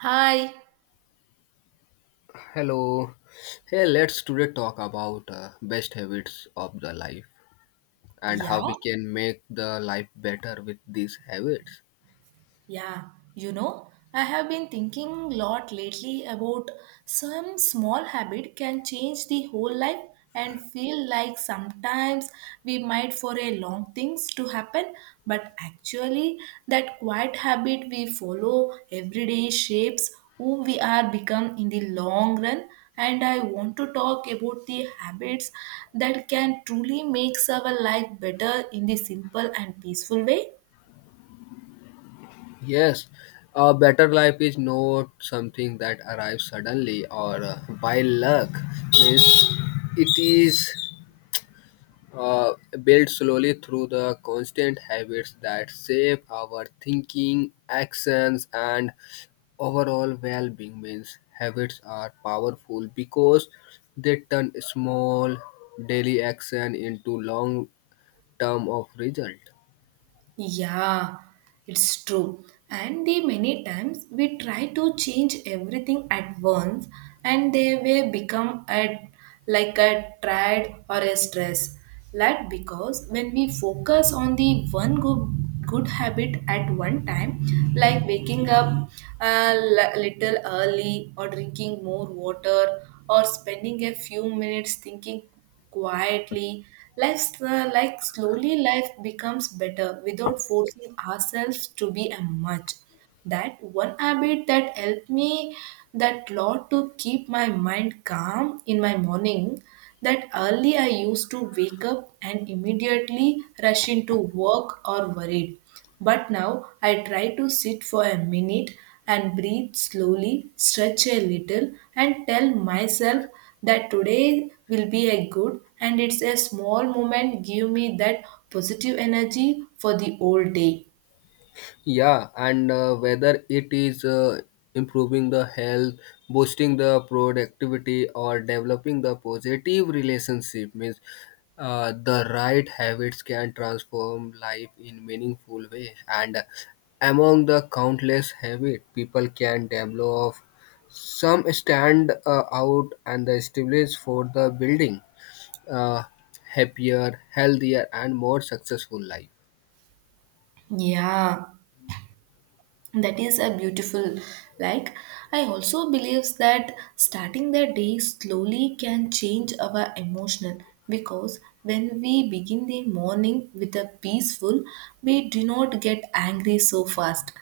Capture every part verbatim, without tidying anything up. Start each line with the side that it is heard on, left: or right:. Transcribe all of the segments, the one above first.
right: Hi.
left: Hello. Hey, let's today talk about uh, best habits of the life and
right: Yeah,
left: how we can make the life better with these habits.
right: yeah. You know, I have been thinking a lot lately about some small habit can change the whole life and feel like sometimes we might for a long things to happen, but actually that quiet habit we follow every day shapes who we are become in the long run, and I want to talk about the habits that can truly makes our life better in the simple and peaceful way.
left: Yes, a better life is not something that arrives suddenly or uh, by luck. Means it is uh, built slowly through the constant habits that shape our thinking, actions, and overall well-being means habits are powerful because they turn small daily action into long term of result.
right: Yeah, it's true. And the many times we try to change everything at once and they will become a like a triad or a stress. That because when we focus on the one good good habit at one time, like waking up a li- little early or drinking more water or spending a few minutes thinking quietly. Life's uh, Like slowly life becomes better without forcing ourselves to be a much that one habit that helped me that lot to keep my mind calm in my morning that early I used to wake up and immediately rush into work or worried, but now I try to sit for a minute and breathe slowly stretch a little and tell myself that today will be a good, and it's a small moment give me that positive energy for the whole day.
left: Yeah, and uh, whether it is uh, improving the health, boosting the productivity, or developing the positive relationship means uh, the right habits can transform life in meaningful way. And among the countless habits people can develop, some stand uh, out and the established for the building uh, happier, healthier, and more successful life.
right: Yeah, that is a beautiful, like, I also believes that starting the day slowly can change our emotional because when we begin the morning with a peaceful we do not get angry so fast,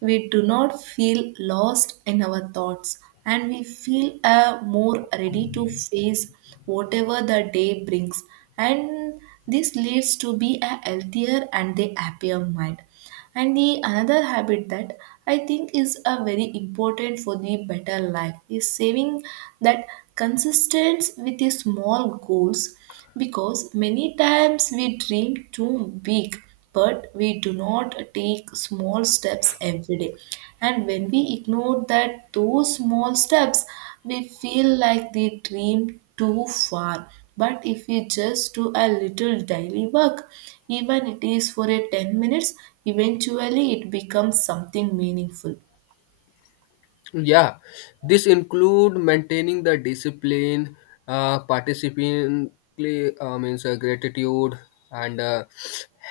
right: we do not feel lost in our thoughts, and we feel uh, more ready to face whatever the day brings. And this leads to be a healthier and a happier mind. And the another habit that I think is a very important for the better life is saving that consistent with the small goals because many times we dream too big, but we do not take small steps every day. And when we ignore that those small steps, we feel like the dream too far. But if we just do a little daily work, even it is for a ten minutes, eventually it becomes something meaningful.
left: Yeah, this include maintaining the discipline, uh, participant uh, means uh, gratitude and uh,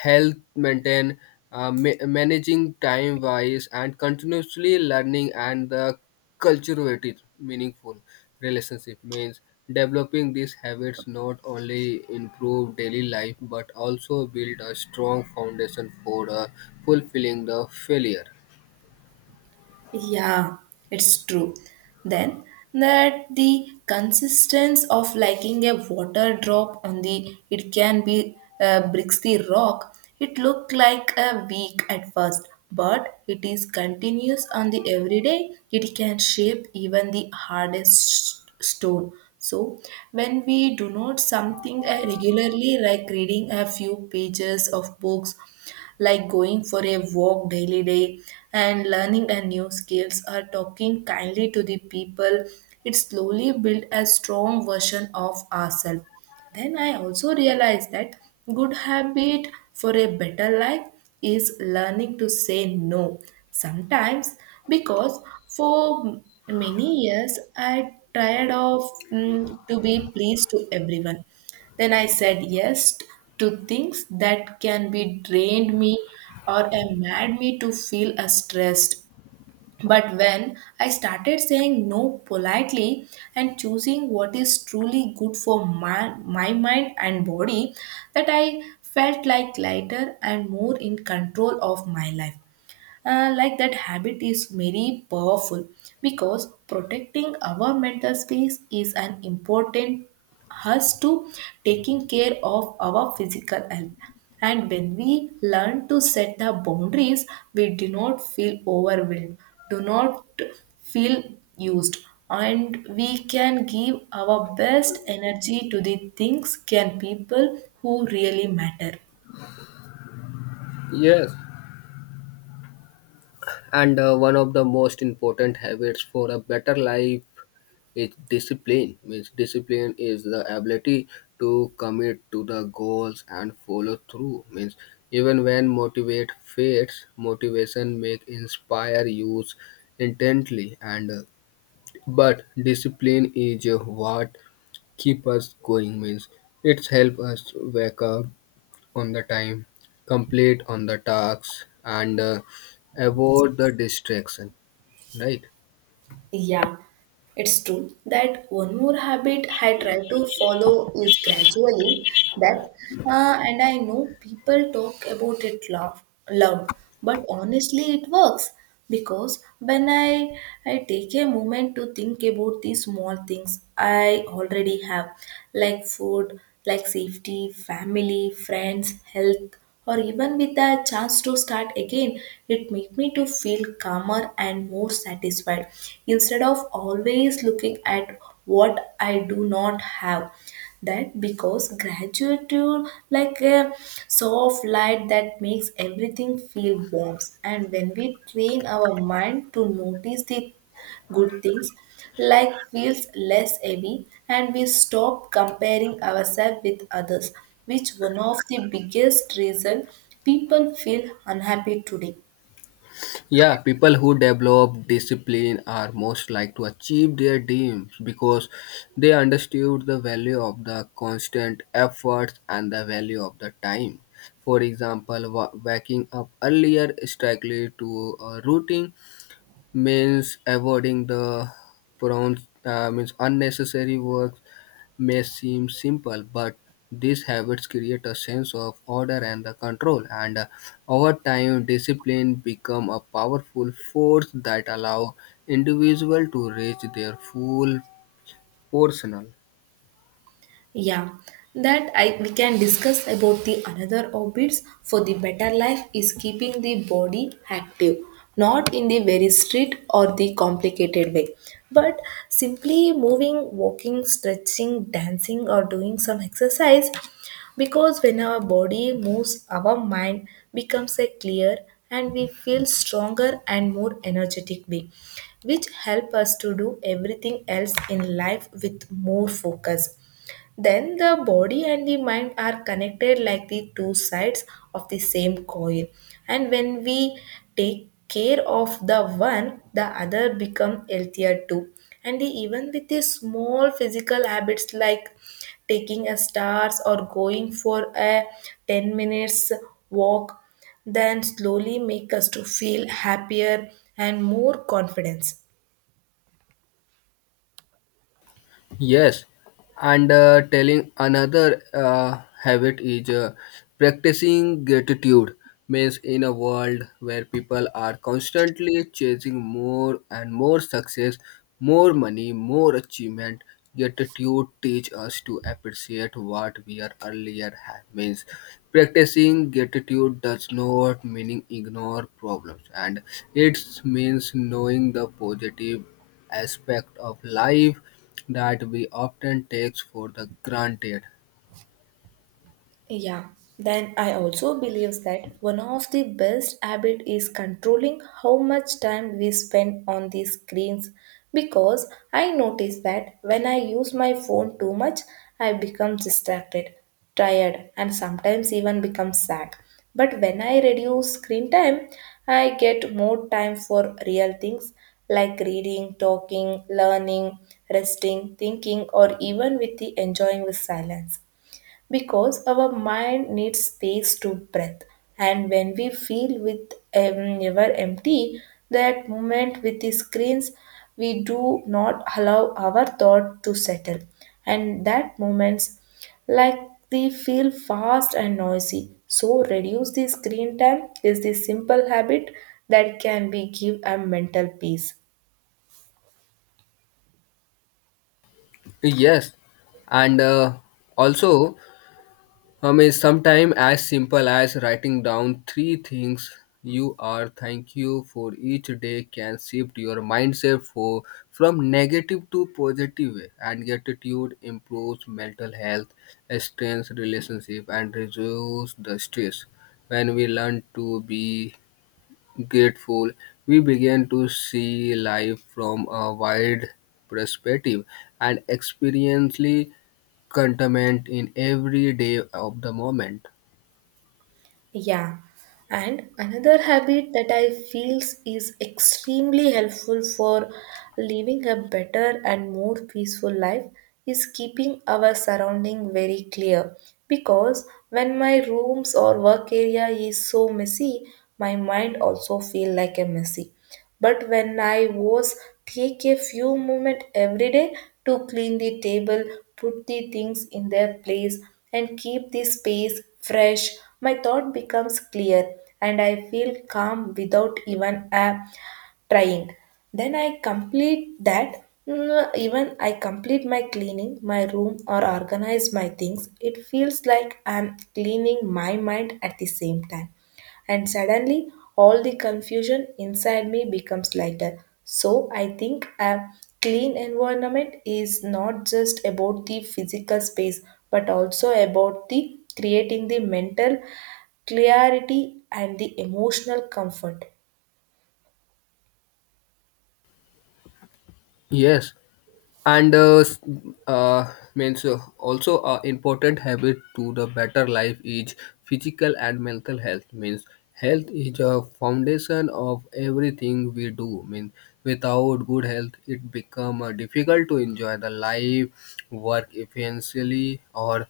left: health maintain, uh, ma- managing time wise and continuously learning and the cultivated meaningful relationship means developing these habits not only improve daily life but also build a strong foundation for uh, fulfilling the failure.
right: Yeah, it's true. Then that the consistence of liking a water drop on the it can be uh, bricks the rock. It looked like a weak at first, but it is continuous on the everyday. It can shape even the hardest stone. So when we do not something uh, regularly, like reading a few pages of books like going for a walk daily day and learning a new skills or talking kindly to the people, it slowly build a strong version of ourselves. Then I also realized that good habit for a better life is learning to say no sometimes because for many years I tired of mm, to be pleased to everyone. Then I said yes to things that can be drained me or a mad me to feel a stressed. But when I started saying no politely and choosing what is truly good for my, my mind and body, that I felt like lighter and more in control of my life. Uh, like that habit is very powerful because protecting our mental space is an important us to taking care of our physical health. And when we learn to set the boundaries we do not feel overwhelmed, do not feel used, and we can give our best energy to the things can people who really matter.
left: Yes. And uh, one of the most important habits for a better life is discipline means discipline is the ability to commit to the goals and follow through means even when motivate fades motivation make inspire use intently and uh, but discipline is uh, what keep us going means it's help us wake up on the time complete on the tasks and uh, avoid the distraction. Right.
right: Yeah, it's true that one more habit I try to follow is gradually that, uh, and I know people talk about it loud, loud, but honestly, it works because when I I take a moment to think about these small things I already have, like food, like safety, family, friends, health, or even with a chance to start again, it make me to feel calmer and more satisfied instead of always looking at what I do not have. That because gratitude like a soft light that makes everything feel warm. And when we train our mind to notice the good things, life feels less heavy and we stop comparing ourselves with others, which one of the biggest reason people feel unhappy today.
left: Yeah, people who develop discipline are most like to achieve their dreams because they understood the value of the constant efforts and the value of the time. For example, wa- waking up earlier strictly to a routine means avoiding the prone uh, means unnecessary work may seem simple, but these habits create a sense of order and the control, and uh, over time, discipline become a powerful force that allow individual to reach their full personal.
right: Yeah, that I we can discuss about the another orbits for the better life is keeping the body active, not in the very strict or the complicated way, but simply moving, walking, stretching, dancing, or doing some exercise. Because when our body moves, our mind becomes a clear and we feel stronger and more energetic way, which help us to do everything else in life with more focus. Then the body and the mind are connected like the two sides of the same coin. And when we take care of the one, the other become healthier too. And the- even with the small physical habits like taking a stars or going for a ten minutes walk, then slowly make us to feel happier and more confidence.
left: Yes, and uh, telling another uh, habit is uh, practicing gratitude means in a world where people are constantly chasing more and more success, more money, more achievement, gratitude teach us to appreciate what we are earlier had means practicing gratitude does not meaning ignore problems and it means knowing the positive aspect of life that we often takes for the granted.
right: Yeah, then I also believe that one of the best habit is controlling how much time we spend on these screens because I notice that when I use my phone too much, I become distracted, tired, and sometimes even become sad. But when I reduce screen time, I get more time for real things like reading, talking, learning, resting, thinking, or even with the enjoying the silence because our mind needs space to breathe. And when we feel with um, never empty that moment with the screens we do not allow our thought to settle, and that moments like they feel fast and noisy, so reduce the screen time is the simple habit that can be give a mental peace.
left: Yes, and uh, also, I mean, sometimes as simple as writing down three things you are thank you for each day can shift your mindset for from negative to positive way. And gratitude improves mental health strengthens relationship and reduces the stress when we learn to be grateful, we began to see life from a wide perspective and experientially contentment in every day of the moment.
right: Yeah, and another habit that I feels is extremely helpful for living a better and more peaceful life is keeping our surrounding very clear because when my rooms or work area is so messy, my mind also feel like a messy. But when I was take a few moments every day to clean the table, put the things in their place, and keep the space fresh, my thought becomes clear and I feel calm without even a trying. Then I complete that. Mm, even I complete my cleaning my room or organize my things it feels like I'm cleaning my mind at the same time. And suddenly all the confusion inside me becomes lighter. So I think a clean environment is not just about the physical space but also about the creating the mental clarity and the emotional comfort.
left: Yes, and uh, s- uh, means uh, also a important habit to the better life is physical and mental health means health is a foundation of everything we do means without good health it become uh, difficult to enjoy the life work efficiently or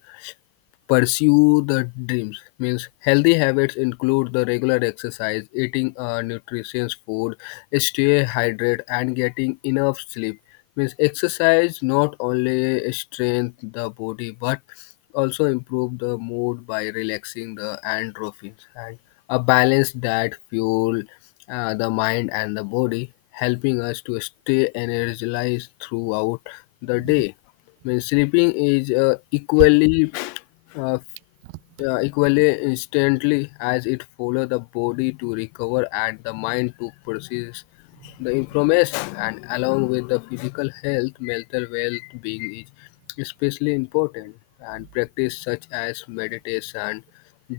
left: pursue the dreams means healthy habits include the regular exercise eating uh, nutritious food stay hydrated and getting enough sleep means exercise not only strengthens the body but also improve the mood by relaxing the endorphins and a balanced diet fuel uh, the mind and the body helping us to stay energized throughout the day means sleeping is uh, equally uh, f- uh, equally instantly as it follows the body to recover and the mind to process the information and along with the physical health mental well-being is especially important and practice such as meditation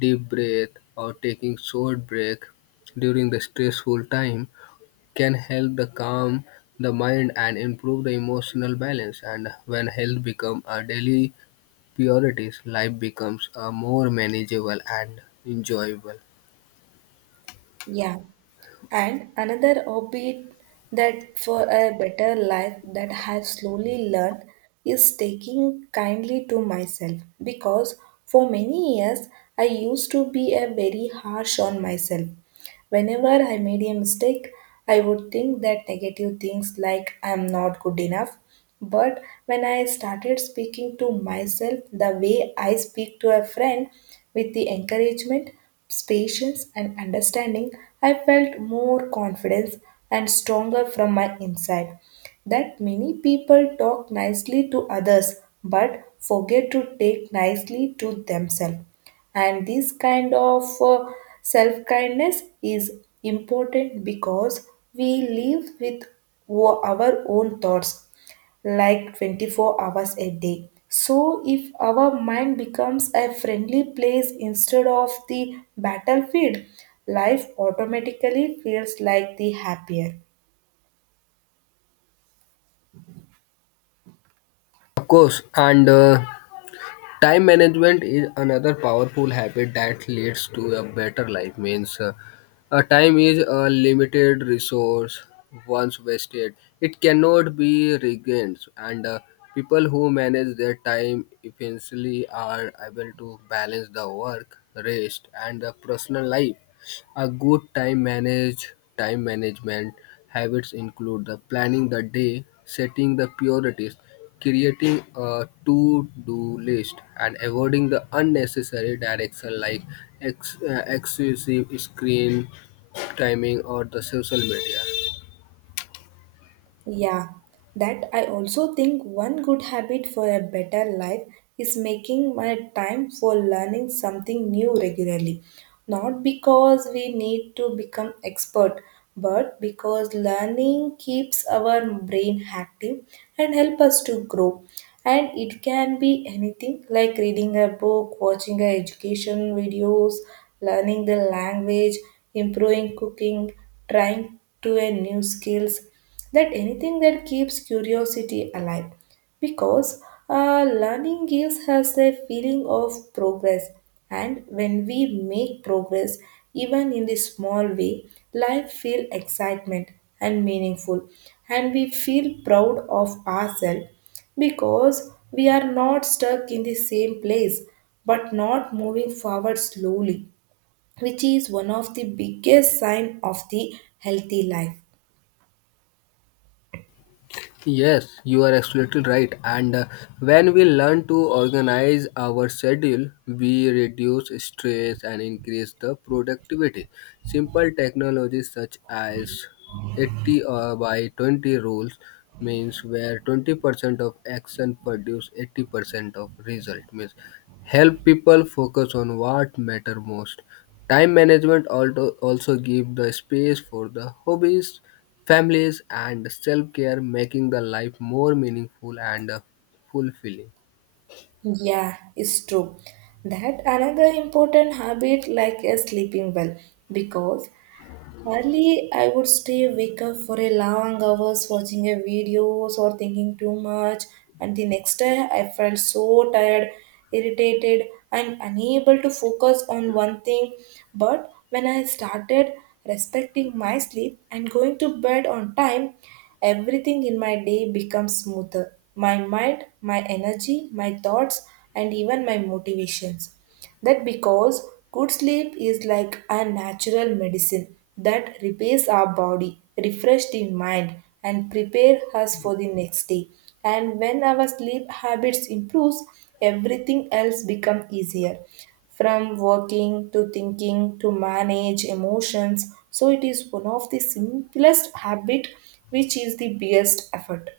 left: deep breath or taking short break during the stressful time can help the calm the mind and improve the emotional balance and when health become a daily priorities, life becomes uh, more manageable and enjoyable.
right: Yeah. And another hobby that for a better life that I have slowly learned is taking kindly to myself because for many years I used to be a very harsh on myself. Whenever I made a mistake, I would think that negative things like I'm not good enough. But when I started speaking to myself the way I speak to a friend with the encouragement, patience, and understanding, I felt more confidence and stronger from my inside. That many people talk nicely to others but forget to take nicely to themselves, and this kind of self kindness is important because we live with o- our own thoughts like twenty-four hours a day. So, if our mind becomes a friendly place instead of the battlefield, life automatically feels like the happier.
left: Of course, and uh, time management is another powerful habit that leads to a better life. Means, uh, uh, time is a limited resource. Once wasted, it cannot be regained, and uh, people who manage their time efficiently are able to balance the work, rest, and the personal life. A good time manage time management habits include the planning the day, setting the priorities, creating a to-do list, and avoiding the unnecessary direction like ex- uh, excessive screen timing or the social media.
right: Yeah, that I also think one good habit for a better life is making my time for learning something new regularly. Not because we need to become expert, but because learning keeps our brain active and help us to grow. And it can be anything like reading a book, watching a education videos, learning the language, improving cooking, trying to a new skills that anything that keeps curiosity alive because uh, learning gives us a feeling of progress. And when we make progress even in the small way life feel excitement and meaningful, and we feel proud of ourselves because we are not stuck in the same place but not moving forward slowly, which is one of the biggest sign of the healthy life.
left: Yes, you are absolutely right. And uh, when we learn to organize our schedule, we reduce stress and increase the productivity. Simple technologies such as eighty uh, by twenty rules means where twenty percent of action produce eighty percent of result means help people focus on what matter most. Time management alto- also give the space for the hobbies, families and self-care making the life more meaningful and uh, fulfilling.
right: Yeah, it's true. That another important habit like a sleeping well because hardly, I would stay wake up for a long hours watching a videos or thinking too much. And the next day, I felt so tired, irritated, and unable to focus on one thing. But when I started respecting my sleep and going to bed on time, everything in my day becomes smoother. My mind, my energy, my thoughts, and even my motivations. That because good sleep is like a natural medicine that repairs our body, refresh the mind, and prepare us for the next day. And when our sleep habits improves, everything else become easier from working to thinking to manage emotions. So it is one of the simplest habit which is the biggest effort.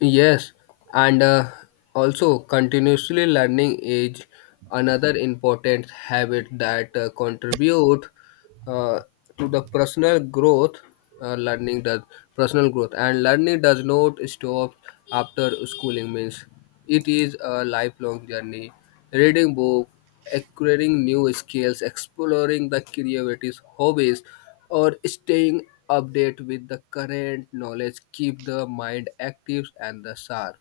left: Yes, and uh, also continuously learning is another important habit that uh, contribute uh, to the personal growth. Uh, learning does Personal growth and learning does not stop after schooling means it is a lifelong journey reading book acquiring new skills exploring the creativities hobbies or staying update with the current knowledge keep the mind active and the sharp.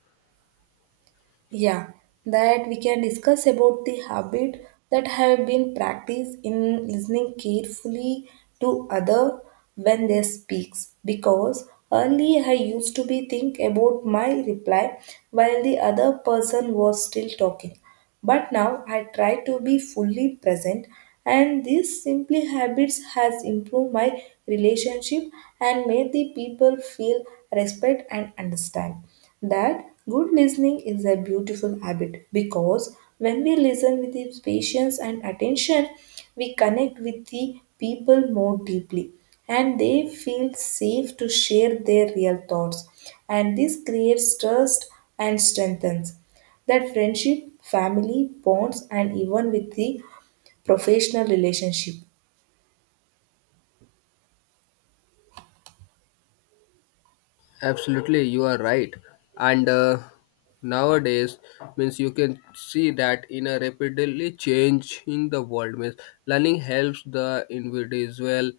right: Yeah, that we can discuss about the habit that have been practiced in listening carefully to other when they speaks, because early I used to be think about my reply while the other person was still talking. But now I try to be fully present, and these simply habits has improved my relationship and made the people feel respect and understand that good listening is a beautiful habit. Because when we listen with the patience and attention, we connect with the people more deeply, and they feel safe to share their real thoughts, and this creates trust and strengthens that friendship, family, bonds, and even with the professional relationship.
left: Absolutely, you are right. And uh, nowadays, means you can see that in a rapidly change in the world, means learning helps the individual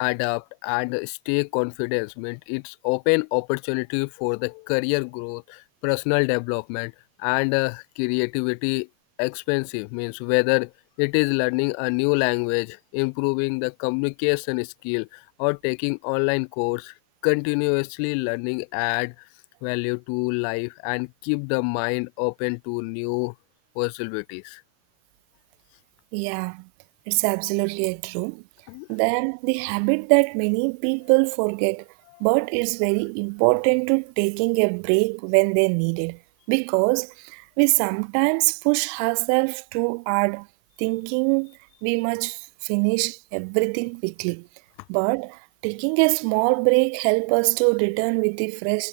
left: adapt and stay confident means it's open opportunity for the career growth personal development and uh, creativity expensive means whether it is learning a new language improving the communication skill or taking online course continuously learning add value to life and keep the mind open to new possibilities.
right: Yeah, it's absolutely true. Then the habit that many people forget, but it's very important to taking a break when they need it, because we sometimes push ourselves too hard, thinking we must finish everything quickly. But taking a small break helps us to return with the fresh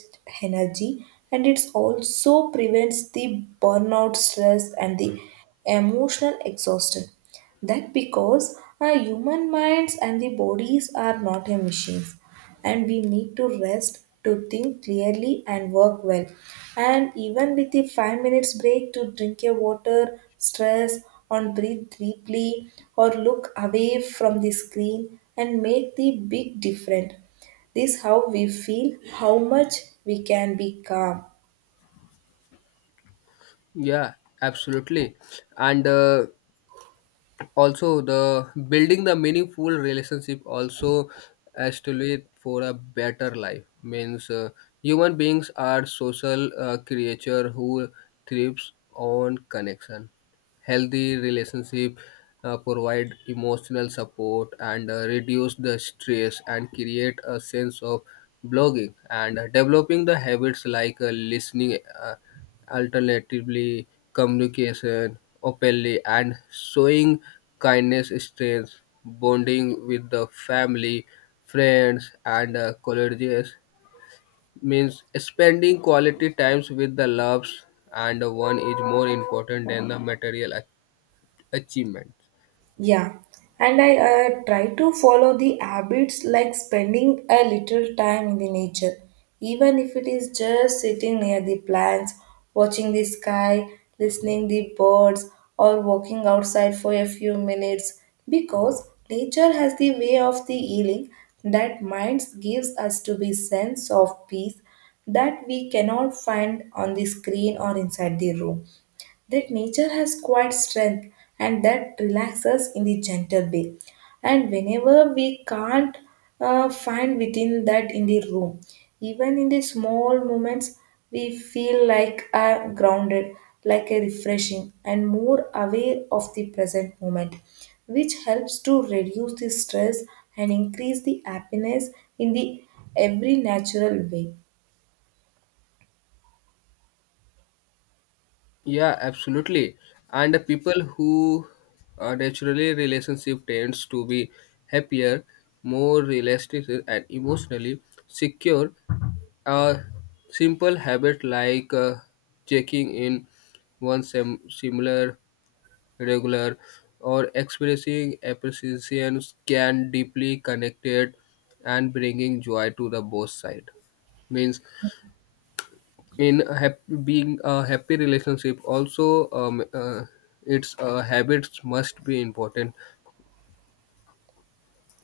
right: energy, and it also prevents the burnout stress and the emotional exhausted. That because our human minds and the bodies are not a machines, and we need to rest to think clearly and work well. And even with the five minutes break to drink your water, stress, and breathe deeply, or look away from the screen and make the big difference. This how we feel, how much we can be calm.
left: Yeah, absolutely. And uh, also, the building the meaningful relationship also estimate for a better life means uh, human beings are social uh, creature who thrives on connection. Healthy relationship uh, provide emotional support and uh, reduce the stress and create a sense of belonging. And developing the habits like uh, listening. Uh, Alternatively, communication openly and showing kindness strengthens bonding with the family, friends, and uh, colleagues. Means spending quality times with the loves and one is more important than the material ach- achievement.
right: Yeah, and I uh, try to follow the habits like spending a little time in the nature, even if it is just sitting near the plants, watching the sky, listening the birds, or walking outside for a few minutes. Because nature has the way of the healing that minds gives us to be sense of peace that we cannot find on the screen or inside the room. That nature has quiet strength and that relaxes in the gentle way. And whenever we can't uh, find within that in the room, even in the small moments, we feel like uh, grounded, like a refreshing, and more aware of the present moment, which helps to reduce the stress and increase the happiness in the every natural way.
left: Yeah, absolutely. And the people who are naturally relationship tends to be happier, more realistic and emotionally secure. A simple habit like uh, checking in once a similar regular or expressing appreciation can deeply connected and bringing joy to the both side means in a hap- being a happy relationship also um, uh, its uh, habits must be important.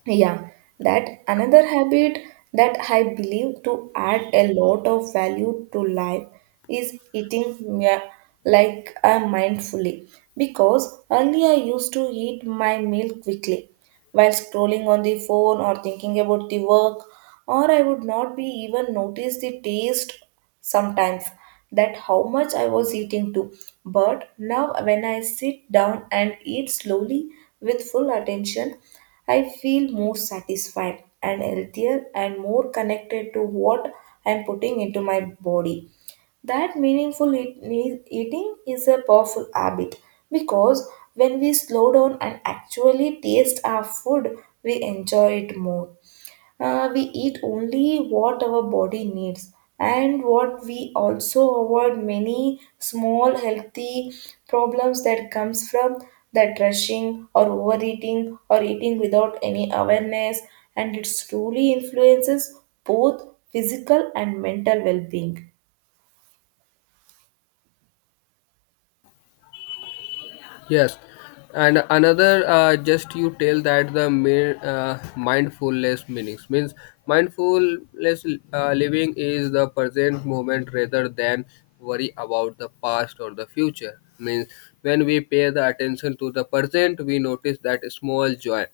right: Yeah, that another habit that I believe to add a lot of value to life is eating mea- like uh, mindfully, because earlier I used to eat my meal quickly while scrolling on the phone or thinking about the work, or I would not be even notice the taste sometimes that how much I was eating too. But now, when I sit down and eat slowly with full attention, I feel more satisfied and healthier and more connected to what I am putting into my body. That meaningful eat- ne- eating is a powerful habit, because when we slow down and actually taste our food, we enjoy it more. Uh, we eat only what our body needs, and what we also avoid many small healthy problems that comes from that rushing or overeating or eating without any awareness, and it truly influences both physical and mental well-being.
left: Yes, and another uh, just you tell that the mere, uh, mindfulness meanings means mindfulness uh, living is the present moment rather than worry about the past or the future means when we pay the attention to the present we notice that small joy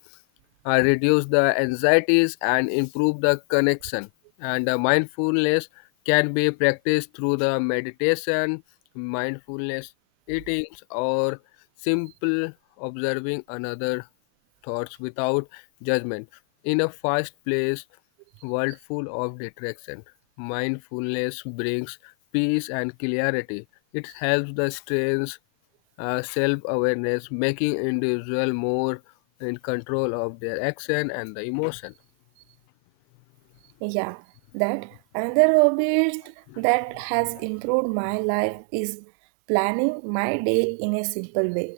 left: uh, reduce the anxieties and improve the connection and uh, mindfulness can be practiced through the meditation mindfulness eating or simple observing another thoughts without judgment in a fast paced world full of distraction mindfulness brings peace and clarity it helps the stress uh, self-awareness, making individual more in control of their action and the emotion.
right: Yeah, that another hobby that has improved my life is planning my day in a simple way,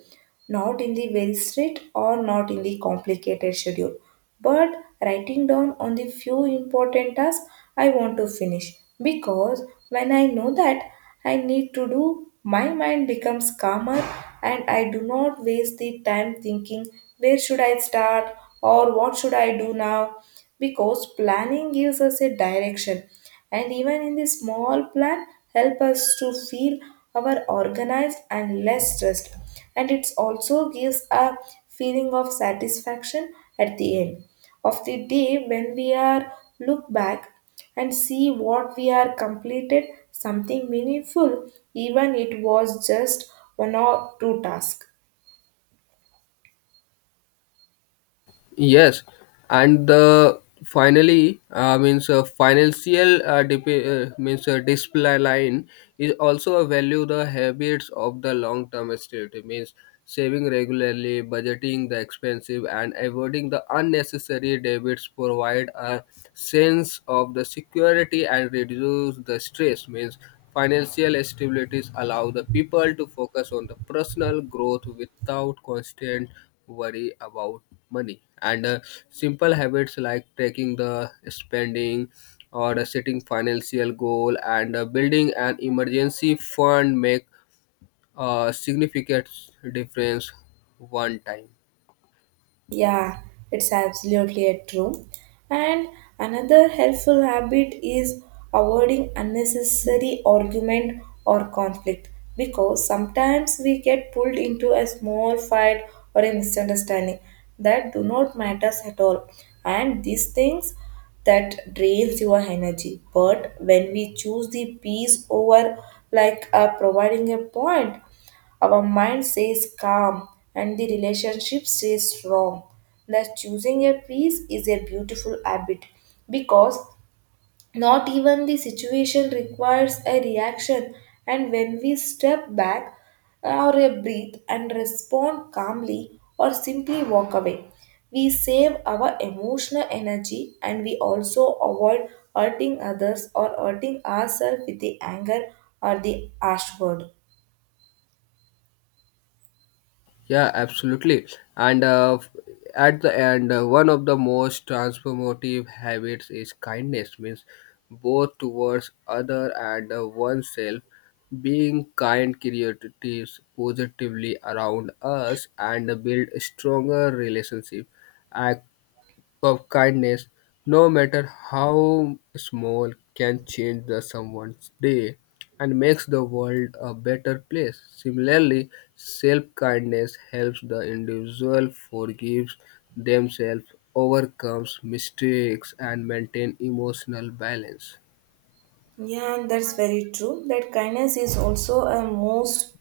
right: not in the very strict or not in the complicated schedule, but writing down on the few important tasks I want to finish. Because when I know that I need to do, my mind becomes calmer, and I do not waste the time thinking where should I start or what should I do now. Because planning gives us a direction, and even in the small plan help us to feel our organized and less stressed, and it also gives a feeling of satisfaction at the end of the day when we are look back and see what we are completed something meaningful, even it was just one or two tasks.
left: Yes, and the finally uh, means uh, financial uh, dip- uh, means uh, display line is also a value the habits of the long term stability means saving regularly, budgeting the expensive, and avoiding the unnecessary debits provide a sense of the security and reduce the stress means financial stabilities allow the people to focus on the personal growth without constant worry about money and uh, simple habits like tracking the spending or uh, setting financial goal and uh, building an emergency fund make a significant difference one time.
right: Yeah, it's absolutely a true. And another helpful habit is avoiding unnecessary argument or conflict, because sometimes we get pulled into a small fight or a misunderstanding that do not matters at all. And these things that drains your energy. But when we choose the peace over like uh, providing a point, our mind stays calm and the relationship stays strong. Thus, choosing a peace is a beautiful habit, because not even the situation requires a reaction. And when we step back or a breathe and respond calmly or simply walk away, we save our emotional energy, and we also avoid hurting others or hurting ourselves with the anger or the harsh word.
left: Yeah, absolutely. And uh, f- at the end, uh, one of the most transformative habits is kindness, means both towards other and uh, oneself. Being kind creates positively around us and build stronger relationship of kindness, no matter how small, can change the someone's day and makes the world a better place. Similarly, self-kindness helps the individual forgives themselves, overcomes mistakes, and maintain emotional balance.
right: Yeah, and that's very true. That kindness is also a most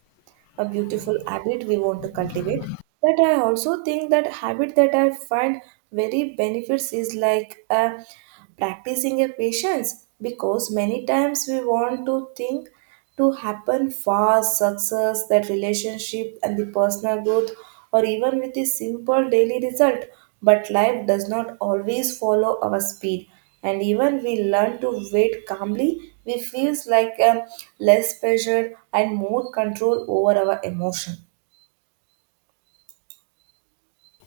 right: a beautiful habit we want to cultivate. But I also think that habit that I find very benefits is like uh, practicing a patience, because many times we want to think to happen fast success that relationship and the personal growth or even with a simple daily result. But life does not always follow our speed, and even we learn to wait calmly, we feels like um, less pressure and more control over our emotion.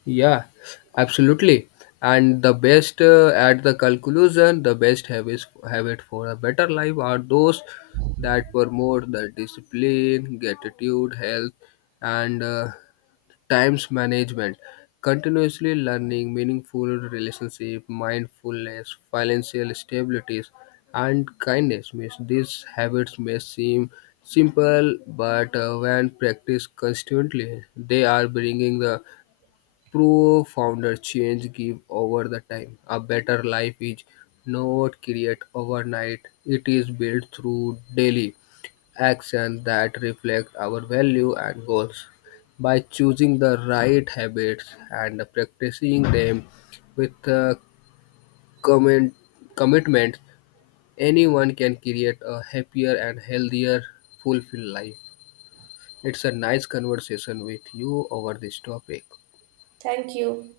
left: Yeah, absolutely. And the best, uh, at the conclusion, the best habits habit for a better life are those that promote the discipline, gratitude, health, and uh, times management. Continuously learning, meaningful relationship, mindfulness, financial stabilities, and kindness. Means these habits may seem simple, but uh, when practiced constantly, they are bringing the pro founder change give over the time. A better life is not created overnight. It is built through daily action that reflect our value and goals. By choosing the right habits and practicing them with uh, comment, commitment, anyone can create a happier and healthier, fulfilled life. It's a nice conversation with you over this topic.
right: Thank you.